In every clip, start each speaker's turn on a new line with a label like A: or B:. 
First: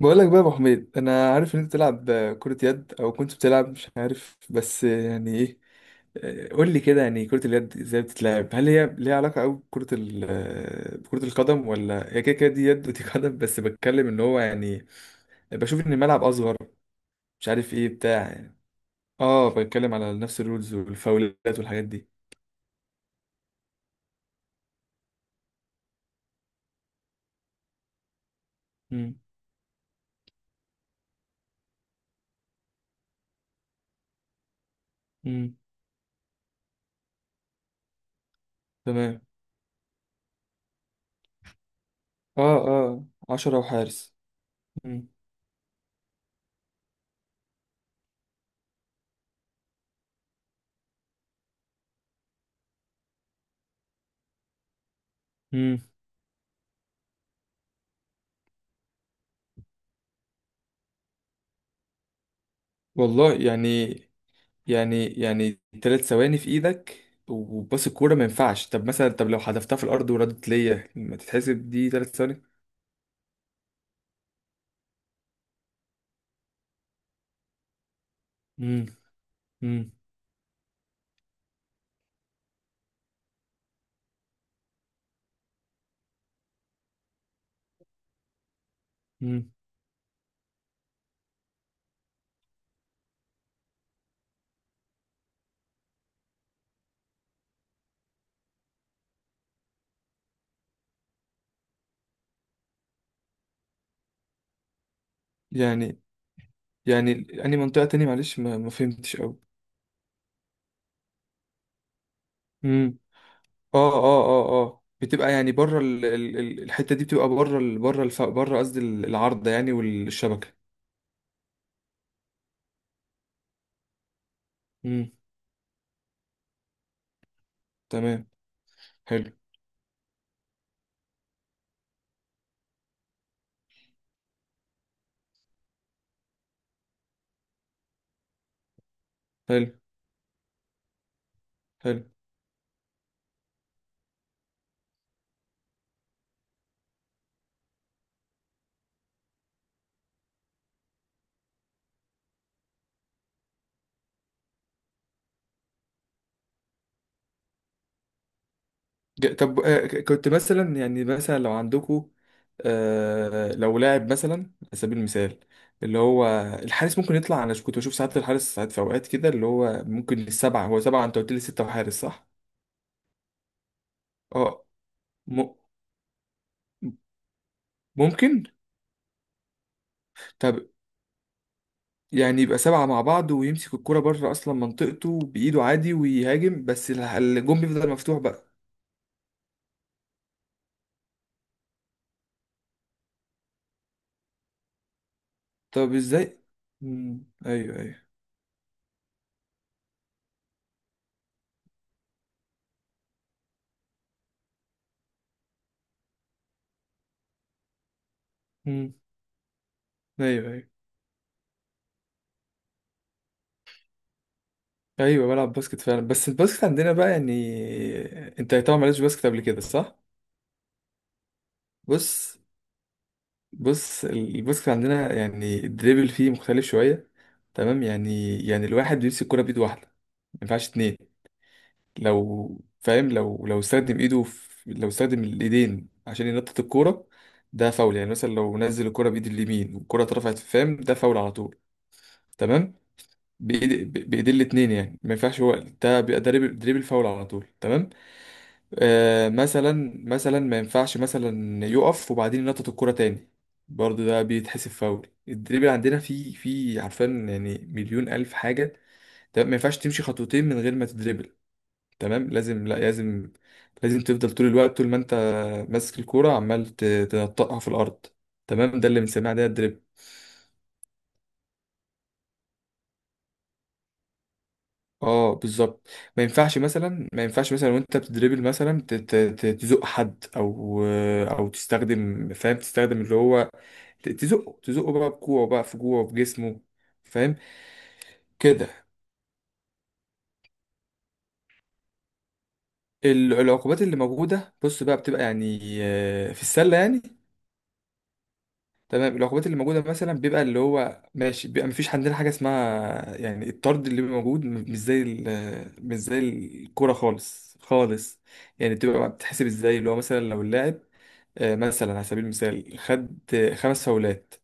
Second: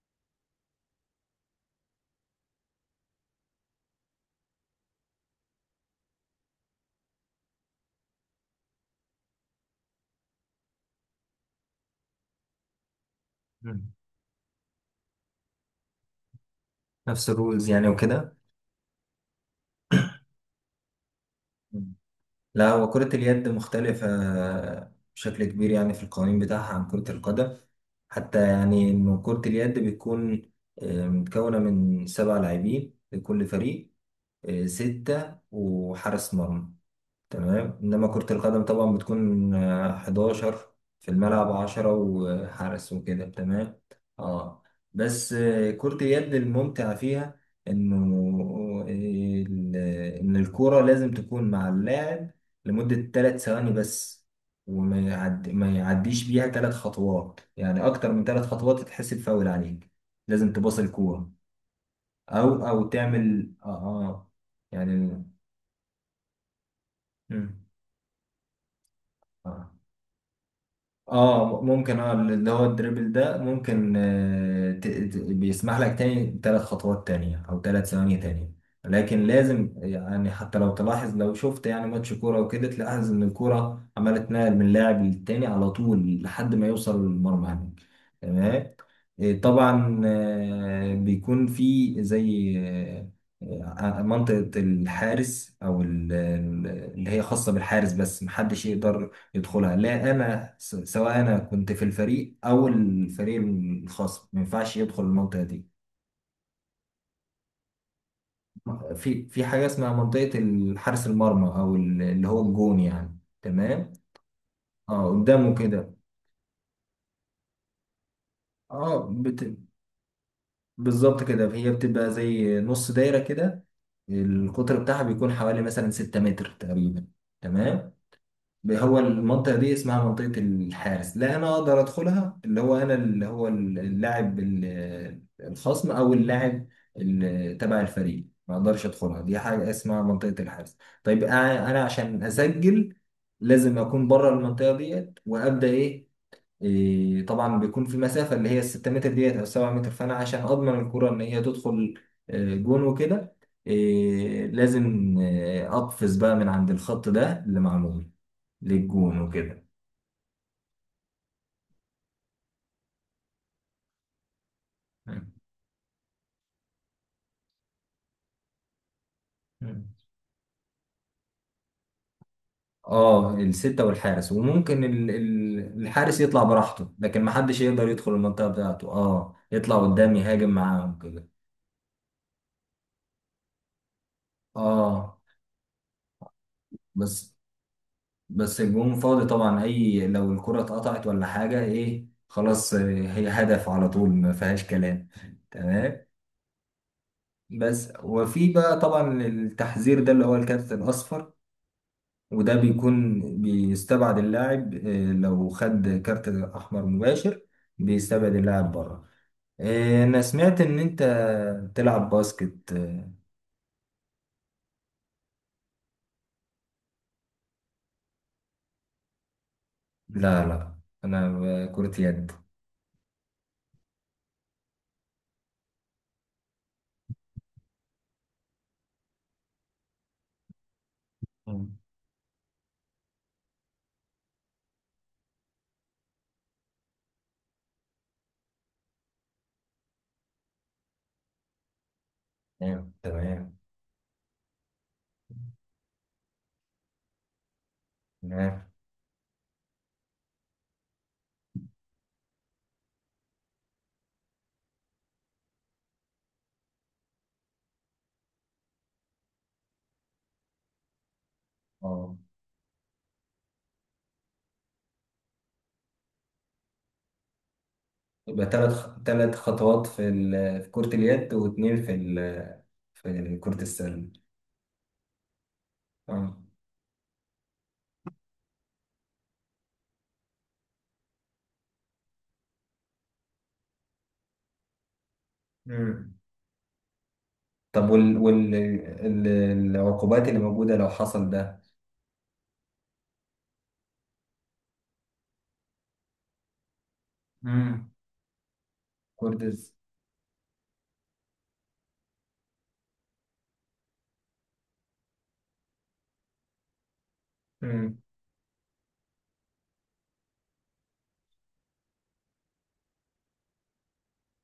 A: بقول لك بقى يا ابو حميد، انا عارف ان انت بتلعب كرة يد او كنت بتلعب، مش عارف بس يعني ايه. قول لي كده، يعني كرة اليد ازاي بتتلعب؟ هل هي ليها علاقة قوي بكرة ال آه، بكرة القدم؟ ولا هي كده كده، دي يد ودي قدم؟ بس
B: مم.
A: بتكلم ان هو يعني بشوف ان الملعب اصغر،
B: نفس
A: مش
B: الرولز
A: عارف
B: يعني
A: ايه بتاع
B: وكده.
A: يعني. اه، بتكلم على نفس الرولز والفاولات والحاجات
B: مم.
A: دي.
B: لا، هو كرة اليد مختلفة بشكل كبير يعني في القوانين بتاعها عن كرة القدم، حتى يعني
A: امم.
B: إنه كرة اليد بتكون متكونة من 7 لاعبين لكل فريق، ستة
A: امم.
B: وحارس مرمى. تمام. انما كرة القدم طبعا
A: تمام.
B: بتكون 11 في الملعب، 10
A: اه
B: وحارس
A: اه.
B: وكده.
A: 10
B: تمام.
A: وحارس.
B: اه.
A: امم.
B: بس كرة اليد الممتع فيها انه آه، ال- ان الكرة لازم تكون مع اللاعب لمدة 3 ثواني بس، ما
A: امم.
B: يعديش بيها 3 خطوات، يعني اكتر من 3 خطوات تتحسب فاول عليك. لازم تباص الكورة، او
A: والله
B: تعمل
A: يعني، يعني
B: يعني.
A: يعني 3 ثواني في ايدك
B: مم.
A: وباص الكوره، ما ينفعش. طب مثلا، طب لو
B: آه.
A: حذفتها في الارض وردت ليا، ما
B: اه
A: تتحسب دي
B: ممكن. اه
A: 3 ثواني؟
B: اللي هو الدريبل ده ممكن بيسمح لك تاني 3 خطوات تانية او 3 ثواني تانية.
A: امم.
B: لكن لازم،
A: امم.
B: يعني حتى لو تلاحظ، لو شفت يعني ماتش كورة وكده، تلاحظ ان الكورة عمالة تنقل من لاعب للتاني على طول لحد ما يوصل للمرمى هناك. تمام.
A: امم.
B: طبعا بيكون في زي منطقة الحارس، او اللي هي خاصة بالحارس، بس محدش يقدر يدخلها. لا، انا سواء انا كنت في الفريق او الفريق الخصم، ما ينفعش يدخل المنطقه دي.
A: يعني يعني اني منطقه تاني؟ معلش، ما فهمتش
B: في
A: قوي.
B: في حاجه اسمها منطقه حارس المرمى، او اللي هو الجون
A: امم.
B: يعني.
A: اه
B: تمام.
A: اه اه اه،
B: اه
A: بتبقى يعني
B: قدامه
A: بره
B: كده.
A: الحته دي بتبقى بره قصدي
B: اه بت...
A: العارضه يعني والشبكه.
B: بالظبط كده. هي بتبقى زي نص دايره كده، القطر بتاعها
A: امم.
B: بيكون حوالي مثلا 6 متر تقريبا. تمام.
A: تمام.
B: هو
A: حلو.
B: المنطقة دي اسمها منطقة الحارس. لا أنا أقدر أدخلها، اللي هو أنا، اللي هو اللاعب الخصم أو اللاعب تبع الفريق، ما أقدرش أدخلها. دي
A: حلو.
B: حاجة اسمها منطقة الحارس. طيب أنا
A: حلو.
B: عشان أسجل لازم أكون بره المنطقة ديت وأبدأ إيه. طبعا بيكون في المسافه اللي هي ال 6 متر ديت او 7 متر، فانا عشان اضمن الكره ان هي تدخل جون وكده، لازم اقفز بقى من عند الخط ده اللي معمول للجون
A: ج- طب
B: وكده.
A: آه، ك- كنت مثلا، يعني مثلا لو عندكوا، آه، لو لاعب مثلا، على سبيل المثال، اللي هو الحارس ممكن يطلع. انا كنت بشوف ساعات الحارس، ساعات في اوقات كده اللي هو
B: مم.
A: ممكن السبعه، هو سبعه انت قلت لي، سته وحارس صح؟
B: اه، الستة والحارس،
A: اه.
B: وممكن
A: م...
B: الحارس يطلع براحته، لكن محدش يقدر يدخل
A: ممكن.
B: المنطقة بتاعته. اه، يطلع قدام يهاجم
A: طب
B: معاهم كده.
A: يعني يبقى سبعه مع بعض ويمسك الكرة بره اصلا
B: اه،
A: منطقته بايده عادي ويهاجم، بس
B: بس
A: الجون بيفضل مفتوح بقى.
B: بس الجون فاضي طبعا. اي لو الكرة اتقطعت ولا حاجة، ايه، خلاص هي هدف على طول، ما فيهاش كلام.
A: طب
B: تمام.
A: ازاي؟ مم. ايوه
B: بس
A: ايوه.
B: وفي بقى طبعا التحذير ده اللي هو الكارت الاصفر، وده بيكون بيستبعد اللاعب. لو خد كارت احمر مباشر، بيستبعد اللاعب
A: مم.
B: بره. انا
A: ايوه
B: سمعت
A: ايوه.
B: ان انت بتلعب باسكت
A: ايوه بلعب باسكت فعلا، بس الباسكت عندنا بقى يعني، انت طبعا مالكش باسكت قبل كده صح؟
B: لا لا، انا كرة يد.
A: بص. بص الباسكت عندنا يعني الدريبل فيه مختلف شويه. تمام، يعني الواحد بيمسك الكرة بايد واحده، ما ينفعش اتنين.
B: مم.
A: لو فاهم، لو استخدم ايده في، لو استخدم الايدين عشان ينطط الكوره ده فاول. يعني مثلا لو نزل الكرة بايد اليمين والكرة اترفعت، فاهم، ده فاول على طول. تمام.
B: تمام، تمام،
A: بايد بايدين الاتنين، يعني ما ينفعش هو، ده بيبقى دريبل، فاول على طول. تمام.
B: تمام.
A: آه، مثلا، مثلا ما ينفعش مثلا يقف وبعدين ينطط الكرة تاني، برضه ده بيتحسب فاول. الدريبل عندنا في في عارفين يعني مليون ألف حاجة. تمام، ما ينفعش تمشي خطوتين من غير ما تدريبل.
B: اه،
A: تمام، لازم، لا لازم، لازم تفضل طول الوقت، طول ما انت ماسك الكورة عمال تنطقها في الأرض.
B: يبقى
A: تمام،
B: ثلاث
A: ده اللي بنسميها
B: ثلاث
A: ده الدريبل.
B: خطوات في في كرة اليد، واثنين في في كرة السلة.
A: اه بالظبط. ما
B: اه.
A: ينفعش مثلا، ما ينفعش مثلا وانت بتدريبل مثلا تزق حد، او او تستخدم، فاهم، تستخدم اللي هو، تزقه، تزقه بقى بكوعه بقى في جوعه
B: امم
A: بجسمه. فاهم
B: طب
A: كده.
B: العقوبات اللي موجودة لو حصل ده.
A: العقوبات اللي موجودة، بص بقى، بتبقى يعني آه، في السلة يعني،
B: امم
A: تمام،
B: كرة
A: العقوبات اللي
B: الس-
A: موجودة مثلا بيبقى اللي هو ماشي، بيبقى مفيش عندنا حاجة اسمها يعني الطرد اللي بيبقى موجود، مش زي مش زي الكورة خالص
B: امم
A: خالص. يعني بتبقى بتتحسب ازاي اللي هو مثلا، لو اللاعب آه، مثلا على سبيل المثال خد آه، خمس فاولات،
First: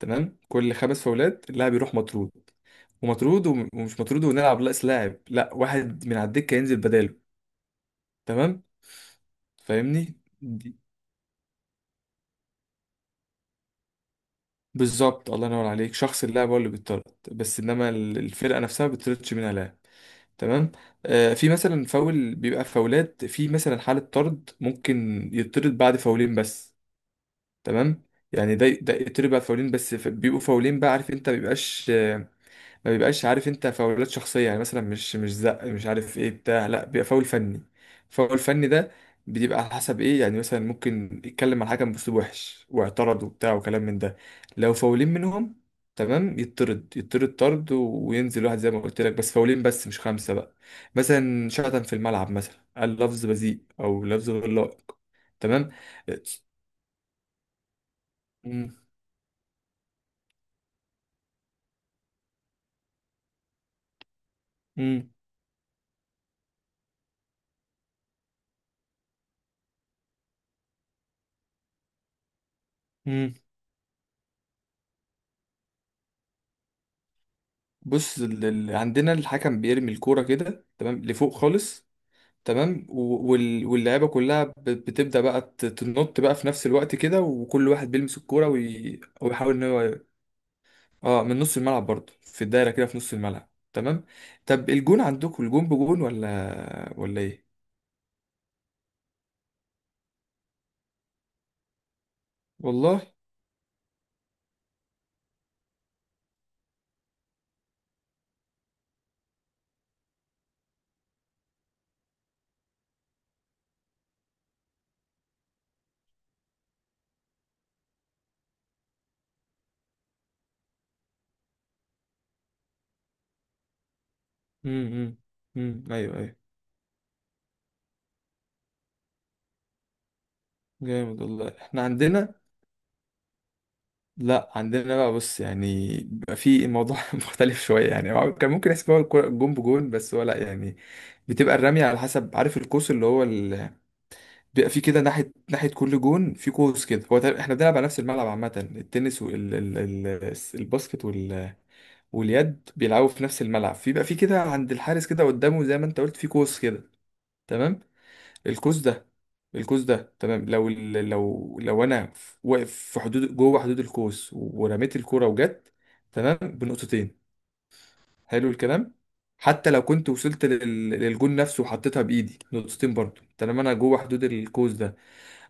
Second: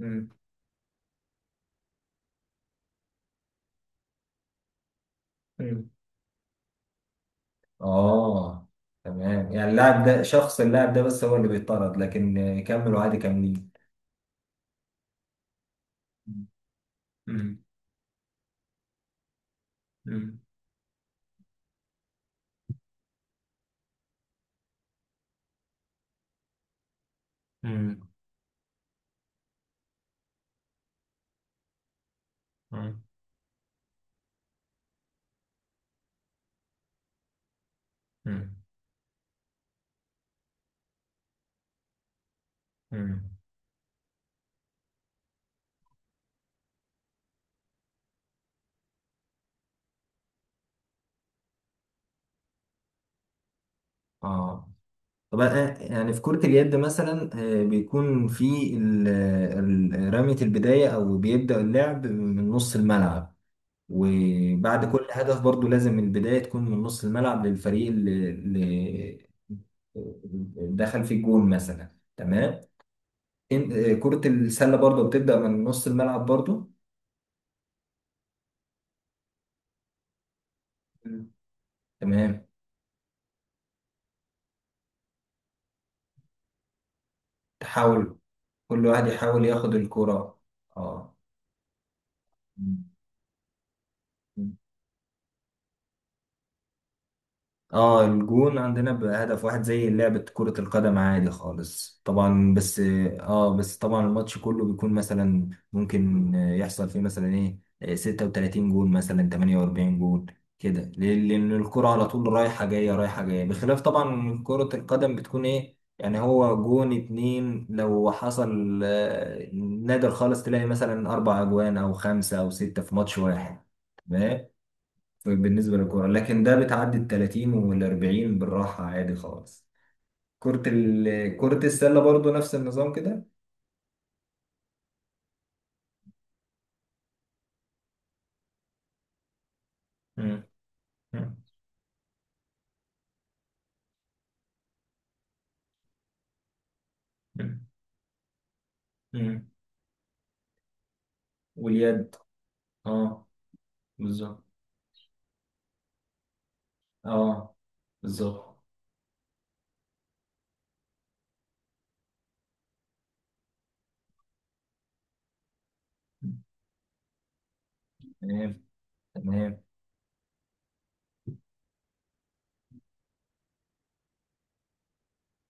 B: امم
A: كل خمس فاولات اللاعب يروح مطرود. ومطرود ومش مطرود، ونلعب ناقص لاعب، لا،
B: امم
A: واحد من على الدكه ينزل بداله. تمام.
B: اه، تمام، يعني اللاعب
A: فاهمني.
B: ده شخص،
A: دي-
B: اللاعب ده بس هو اللي بيطرد لكن يكملوا عادي كاملين.
A: بالظبط، الله ينور عليك، شخص اللاعب هو اللي بيطرد، بس
B: امم
A: انما الفرقه نفسها ما بتطردش منها لاعب.
B: امم
A: تمام. آه في مثلا فاول بيبقى فاولات، في مثلا حاله طرد ممكن يطرد بعد فاولين بس. تمام.
B: امم
A: يعني ده يطرد بعد فاولين بس، بيبقوا فاولين بقى، عارف انت، ما بيبقاش، ما
B: امم
A: بيبقاش عارف انت فاولات شخصيه يعني، مثلا مش زق مش عارف ايه بتاع، لا بيبقى فاول فني. فاول فني ده بيبقى على حسب ايه، يعني مثلا ممكن يتكلم مع الحكم باسلوب وحش واعترض
B: امم
A: وبتاع وكلام من ده، لو فاولين منهم تمام يطرد، يطرد طرد وينزل واحد زي ما قلت لك، بس فاولين بس مش خمسه بقى. مثلا شتم في الملعب، مثلا قال لفظ بذيء او لفظ غير
B: اه.
A: لائق.
B: طب
A: تمام.
B: يعني في كرة اليد مثلا بيكون في
A: مم.
B: رمية البداية، أو بيبدأ اللعب من نص الملعب، وبعد كل
A: مم.
B: هدف برضو لازم البداية تكون من نص الملعب للفريق اللي دخل في الجون مثلا. تمام.
A: مم.
B: كرة السلة برضو بتبدأ من نص الملعب برضو.
A: بص، عندنا الحكم بيرمي الكوره كده تمام
B: مم.
A: لفوق خالص.
B: تمام.
A: تمام، واللعيبه كلها بتبدا بقى تنط بقى في نفس الوقت كده، وكل واحد
B: تحاول
A: بيلمس الكوره
B: كل واحد يحاول
A: ويحاول ان
B: ياخد
A: هو،
B: الكرة. اه.
A: اه، من نص الملعب برضه، في الدايره كده في نص الملعب تمام.
B: مم.
A: طب الجون عندكم الجون بجون ولا ولا ايه؟
B: اه، الجون عندنا بهدف واحد زي لعبة كرة القدم عادي خالص طبعا. بس
A: والله.
B: اه بس طبعا الماتش كله بيكون، مثلا ممكن يحصل فيه مثلا ايه 36 جون، مثلا 48 جون. كده ليه؟ لأن الكرة على طول رايحة جاية رايحة جاية، بخلاف طبعا كرة القدم بتكون ايه يعني، هو جون اتنين لو حصل نادر خالص تلاقي مثلا أربع أجوان أو خمسة أو ستة في ماتش واحد
A: امم. امم.
B: بالنسبة
A: إمم.
B: للكورة،
A: ايوه ايوه.
B: لكن ده بتعدي ال 30 وال 40 بالراحة عادي خالص. كرة
A: جامد
B: ال...
A: والله.
B: كرة
A: احنا
B: السلة برضو
A: عندنا،
B: نفس النظام كده.
A: لا عندنا بقى بص، يعني بيبقى في الموضوع مختلف شويه، يعني هو كان ممكن يحسب هو الجون بجون، بس هو لا
B: مم.
A: يعني،
B: مم.
A: بتبقى الرمية على حسب عارف القوس، اللي هو بيبقى في كده ناحية ناحية، كل جون في قوس كده. هو احنا
B: مم.
A: بنلعب على نفس الملعب عامة، التنس
B: مم.
A: والباسكت
B: واليد.
A: واليد بيلعبوا في
B: اه
A: نفس الملعب، في بقى في كده
B: بالظبط.
A: عند الحارس كده قدامه، زي ما انت قلت في قوس كده.
B: اه
A: تمام.
B: بالظبط.
A: القوس ده، القوس ده تمام، لو ال... لو لو انا واقف في حدود جوه حدود القوس ورميت الكرة وجت، تمام بنقطتين. حلو
B: تمام،
A: الكلام.
B: تمام.
A: حتى لو كنت وصلت للجون نفسه وحطيتها بإيدي نقطتين برضه، طالما انا جوه حدود القوس ده.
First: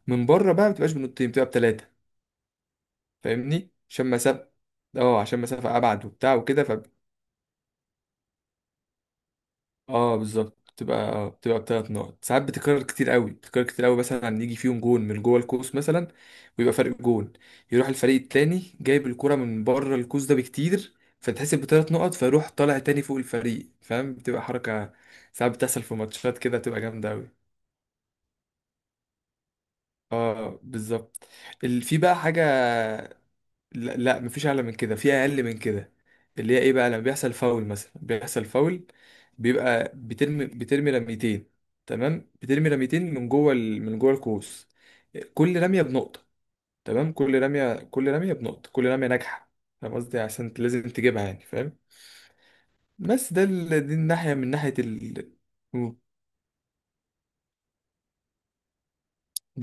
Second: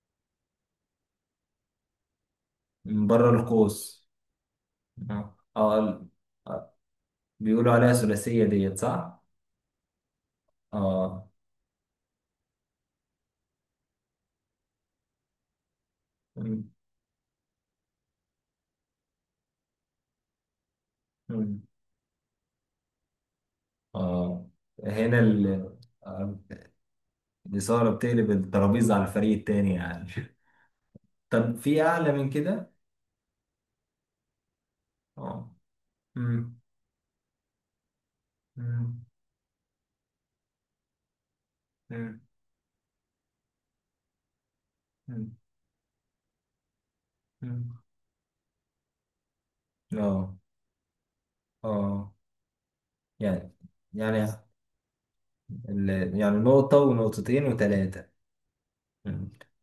A: من بره بقى ما بتبقاش بنقطتين، بتبقى بتلاتة.
B: من بره
A: فاهمني،
B: القوس.
A: عشان مسافة، اه
B: اه،
A: عشان مسافة
B: اه،
A: أبعد وبتاع وكده، ف،
B: آه، بيقولوا عليها ثلاثية ديت، صح؟
A: اه بالظبط، بتبقى
B: اه.
A: اه بتبقى بتلات نقط، ساعات بتكرر كتير قوي، بتكرر كتير قوي مثلا يجي فيهم جون من جوه القوس مثلا،
B: مم.
A: ويبقى فرق جون، يروح الفريق التاني جايب الكرة من بره القوس ده بكتير،
B: مم.
A: فتحسب بتلات نقط، فيروح طالع تاني فوق الفريق، فاهم بتبقى
B: اه،
A: حركة.
B: هنا
A: ساعات بتحصل في
B: آه،
A: ماتشات كده، بتبقى جامدة قوي.
B: الإثارة بتقلب الترابيزة على الفريق التاني يعني.
A: اه بالظبط.
B: طب في
A: في
B: أعلى
A: بقى
B: من
A: حاجة،
B: كده؟
A: لا, لا مفيش اعلى من كده، في اقل
B: اه.
A: من كده. اللي هي
B: مم.
A: ايه بقى لما بيحصل فاول مثلا، بيحصل فاول،
B: مم.
A: بيبقى بترمي، بترمي رميتين،
B: مم.
A: تمام، بترمي رميتين من جوه من جوه القوس.
B: مم.
A: كل رميه بنقطه، تمام، كل رميه،
B: مم.
A: كل رميه بنقطه، كل رميه ناجحه. فاهم قصدي،
B: اه،
A: عشان لازم تجيبها يعني، فاهم.
B: اه.
A: بس ده
B: يعني
A: دي
B: يعني
A: الناحيه من ناحيه
B: ال... يعني نقطة ونقطتين وثلاثة.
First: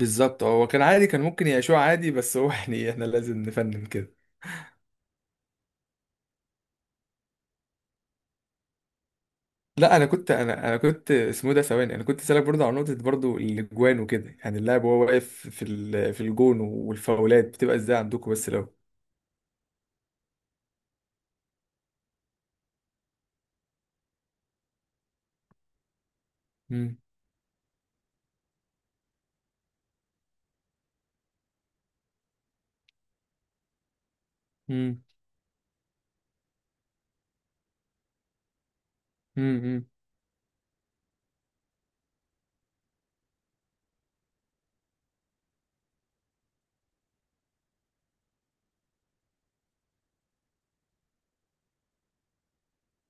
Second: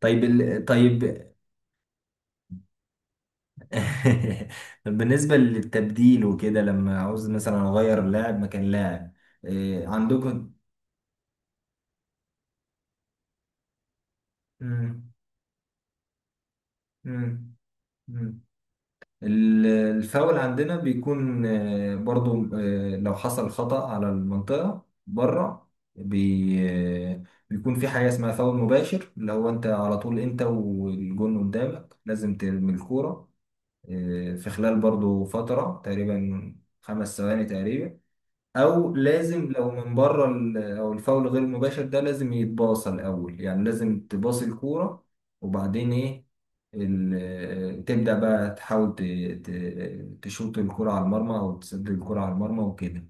B: طيب
A: هو كان
B: طيب.
A: عادي، كان ممكن يعيشوه عادي بس هو يعني احنا لازم نفنن كده.
B: بالنسبة للتبديل وكده لما عاوز مثلا أغير لاعب مكان لاعب، إيه
A: لا انا كنت،
B: عندكم؟
A: انا كنت اسمه ده ثواني، انا كنت سالك برضه على نقطه برضه، الاجوان وكده يعني، اللاعب وهو
B: مم.
A: واقف في في الجون، والفاولات بتبقى ازاي عندكم،
B: مم.
A: بس لو.
B: ال- الفاول عندنا بيكون برضو لو حصل خطأ على المنطقة بره، بي
A: امم.
B: آه، بيكون في حاجة اسمها فاول مباشر، اللي هو انت على طول، انت والجون قدامك لازم ترمي الكورة في خلال
A: امم.
B: برضو فترة تقريبا 5 ثواني تقريبا. او لازم لو
A: امم.
B: من بره او الفاول غير مباشر ده، لازم يتباصى الاول، يعني لازم تباصي الكوره، وبعدين ايه تبدا بقى تحاول تشوط الكوره على المرمى او تسدد الكوره على المرمى وكده.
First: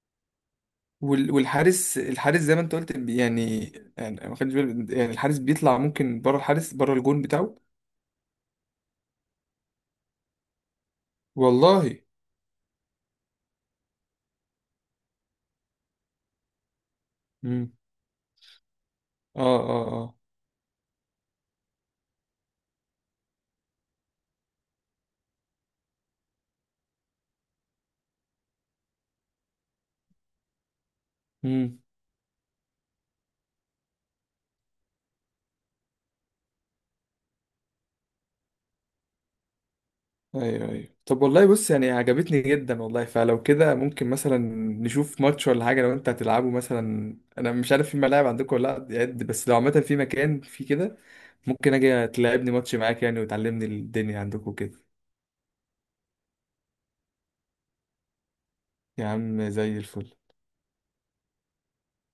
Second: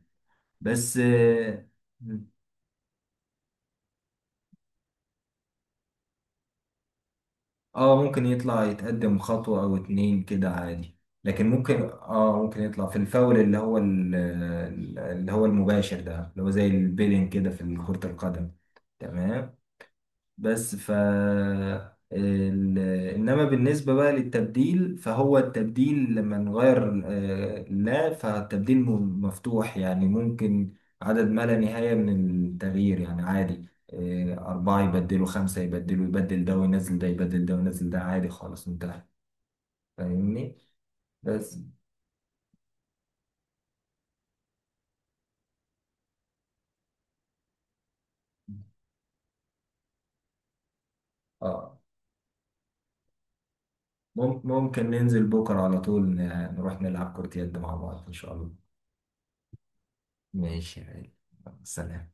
B: بس.
A: والحارس، الحارس زي ما انت قلت يعني، يعني أنا ما خدتش بالي يعني الحارس بيطلع ممكن بره، الحارس بره الجون بتاعه.
B: ممكن يطلع يتقدم خطوه او اتنين كده عادي، لكن ممكن
A: والله.
B: اه ممكن يطلع في الفاول اللي هو اللي هو المباشر ده، اللي هو زي البيلين كده في
A: امم.
B: كرة القدم.
A: اه
B: تمام.
A: اه اه.
B: بس ال... انما بالنسبه بقى للتبديل، فهو التبديل لما نغير لا، فالتبديل مفتوح يعني، ممكن عدد ما لا
A: مم.
B: نهايه من التغيير يعني، عادي أربعة يبدلوا، خمسة يبدلوا، يبدل ده وينزل ده، يبدل ده وينزل ده، عادي خالص انتهى. فاهمني؟
A: ايوه ايوه. طب والله
B: بس
A: بص، يعني عجبتني جدا والله. فلو كده ممكن مثلا نشوف ماتش ولا حاجه، لو انت هتلعبه مثلا، انا مش عارف في ملاعب عندكم ولا لا يعني، بس لو عامه في مكان في كده ممكن
B: اه
A: اجي تلعبني ماتش معاك يعني وتعلمني الدنيا عندكم كده.
B: ممكن ننزل بكرة على طول، نروح نلعب كرة يد مع بعض إن شاء الله.
A: يا عم زي الفل.
B: ماشي يا غالي. سلام.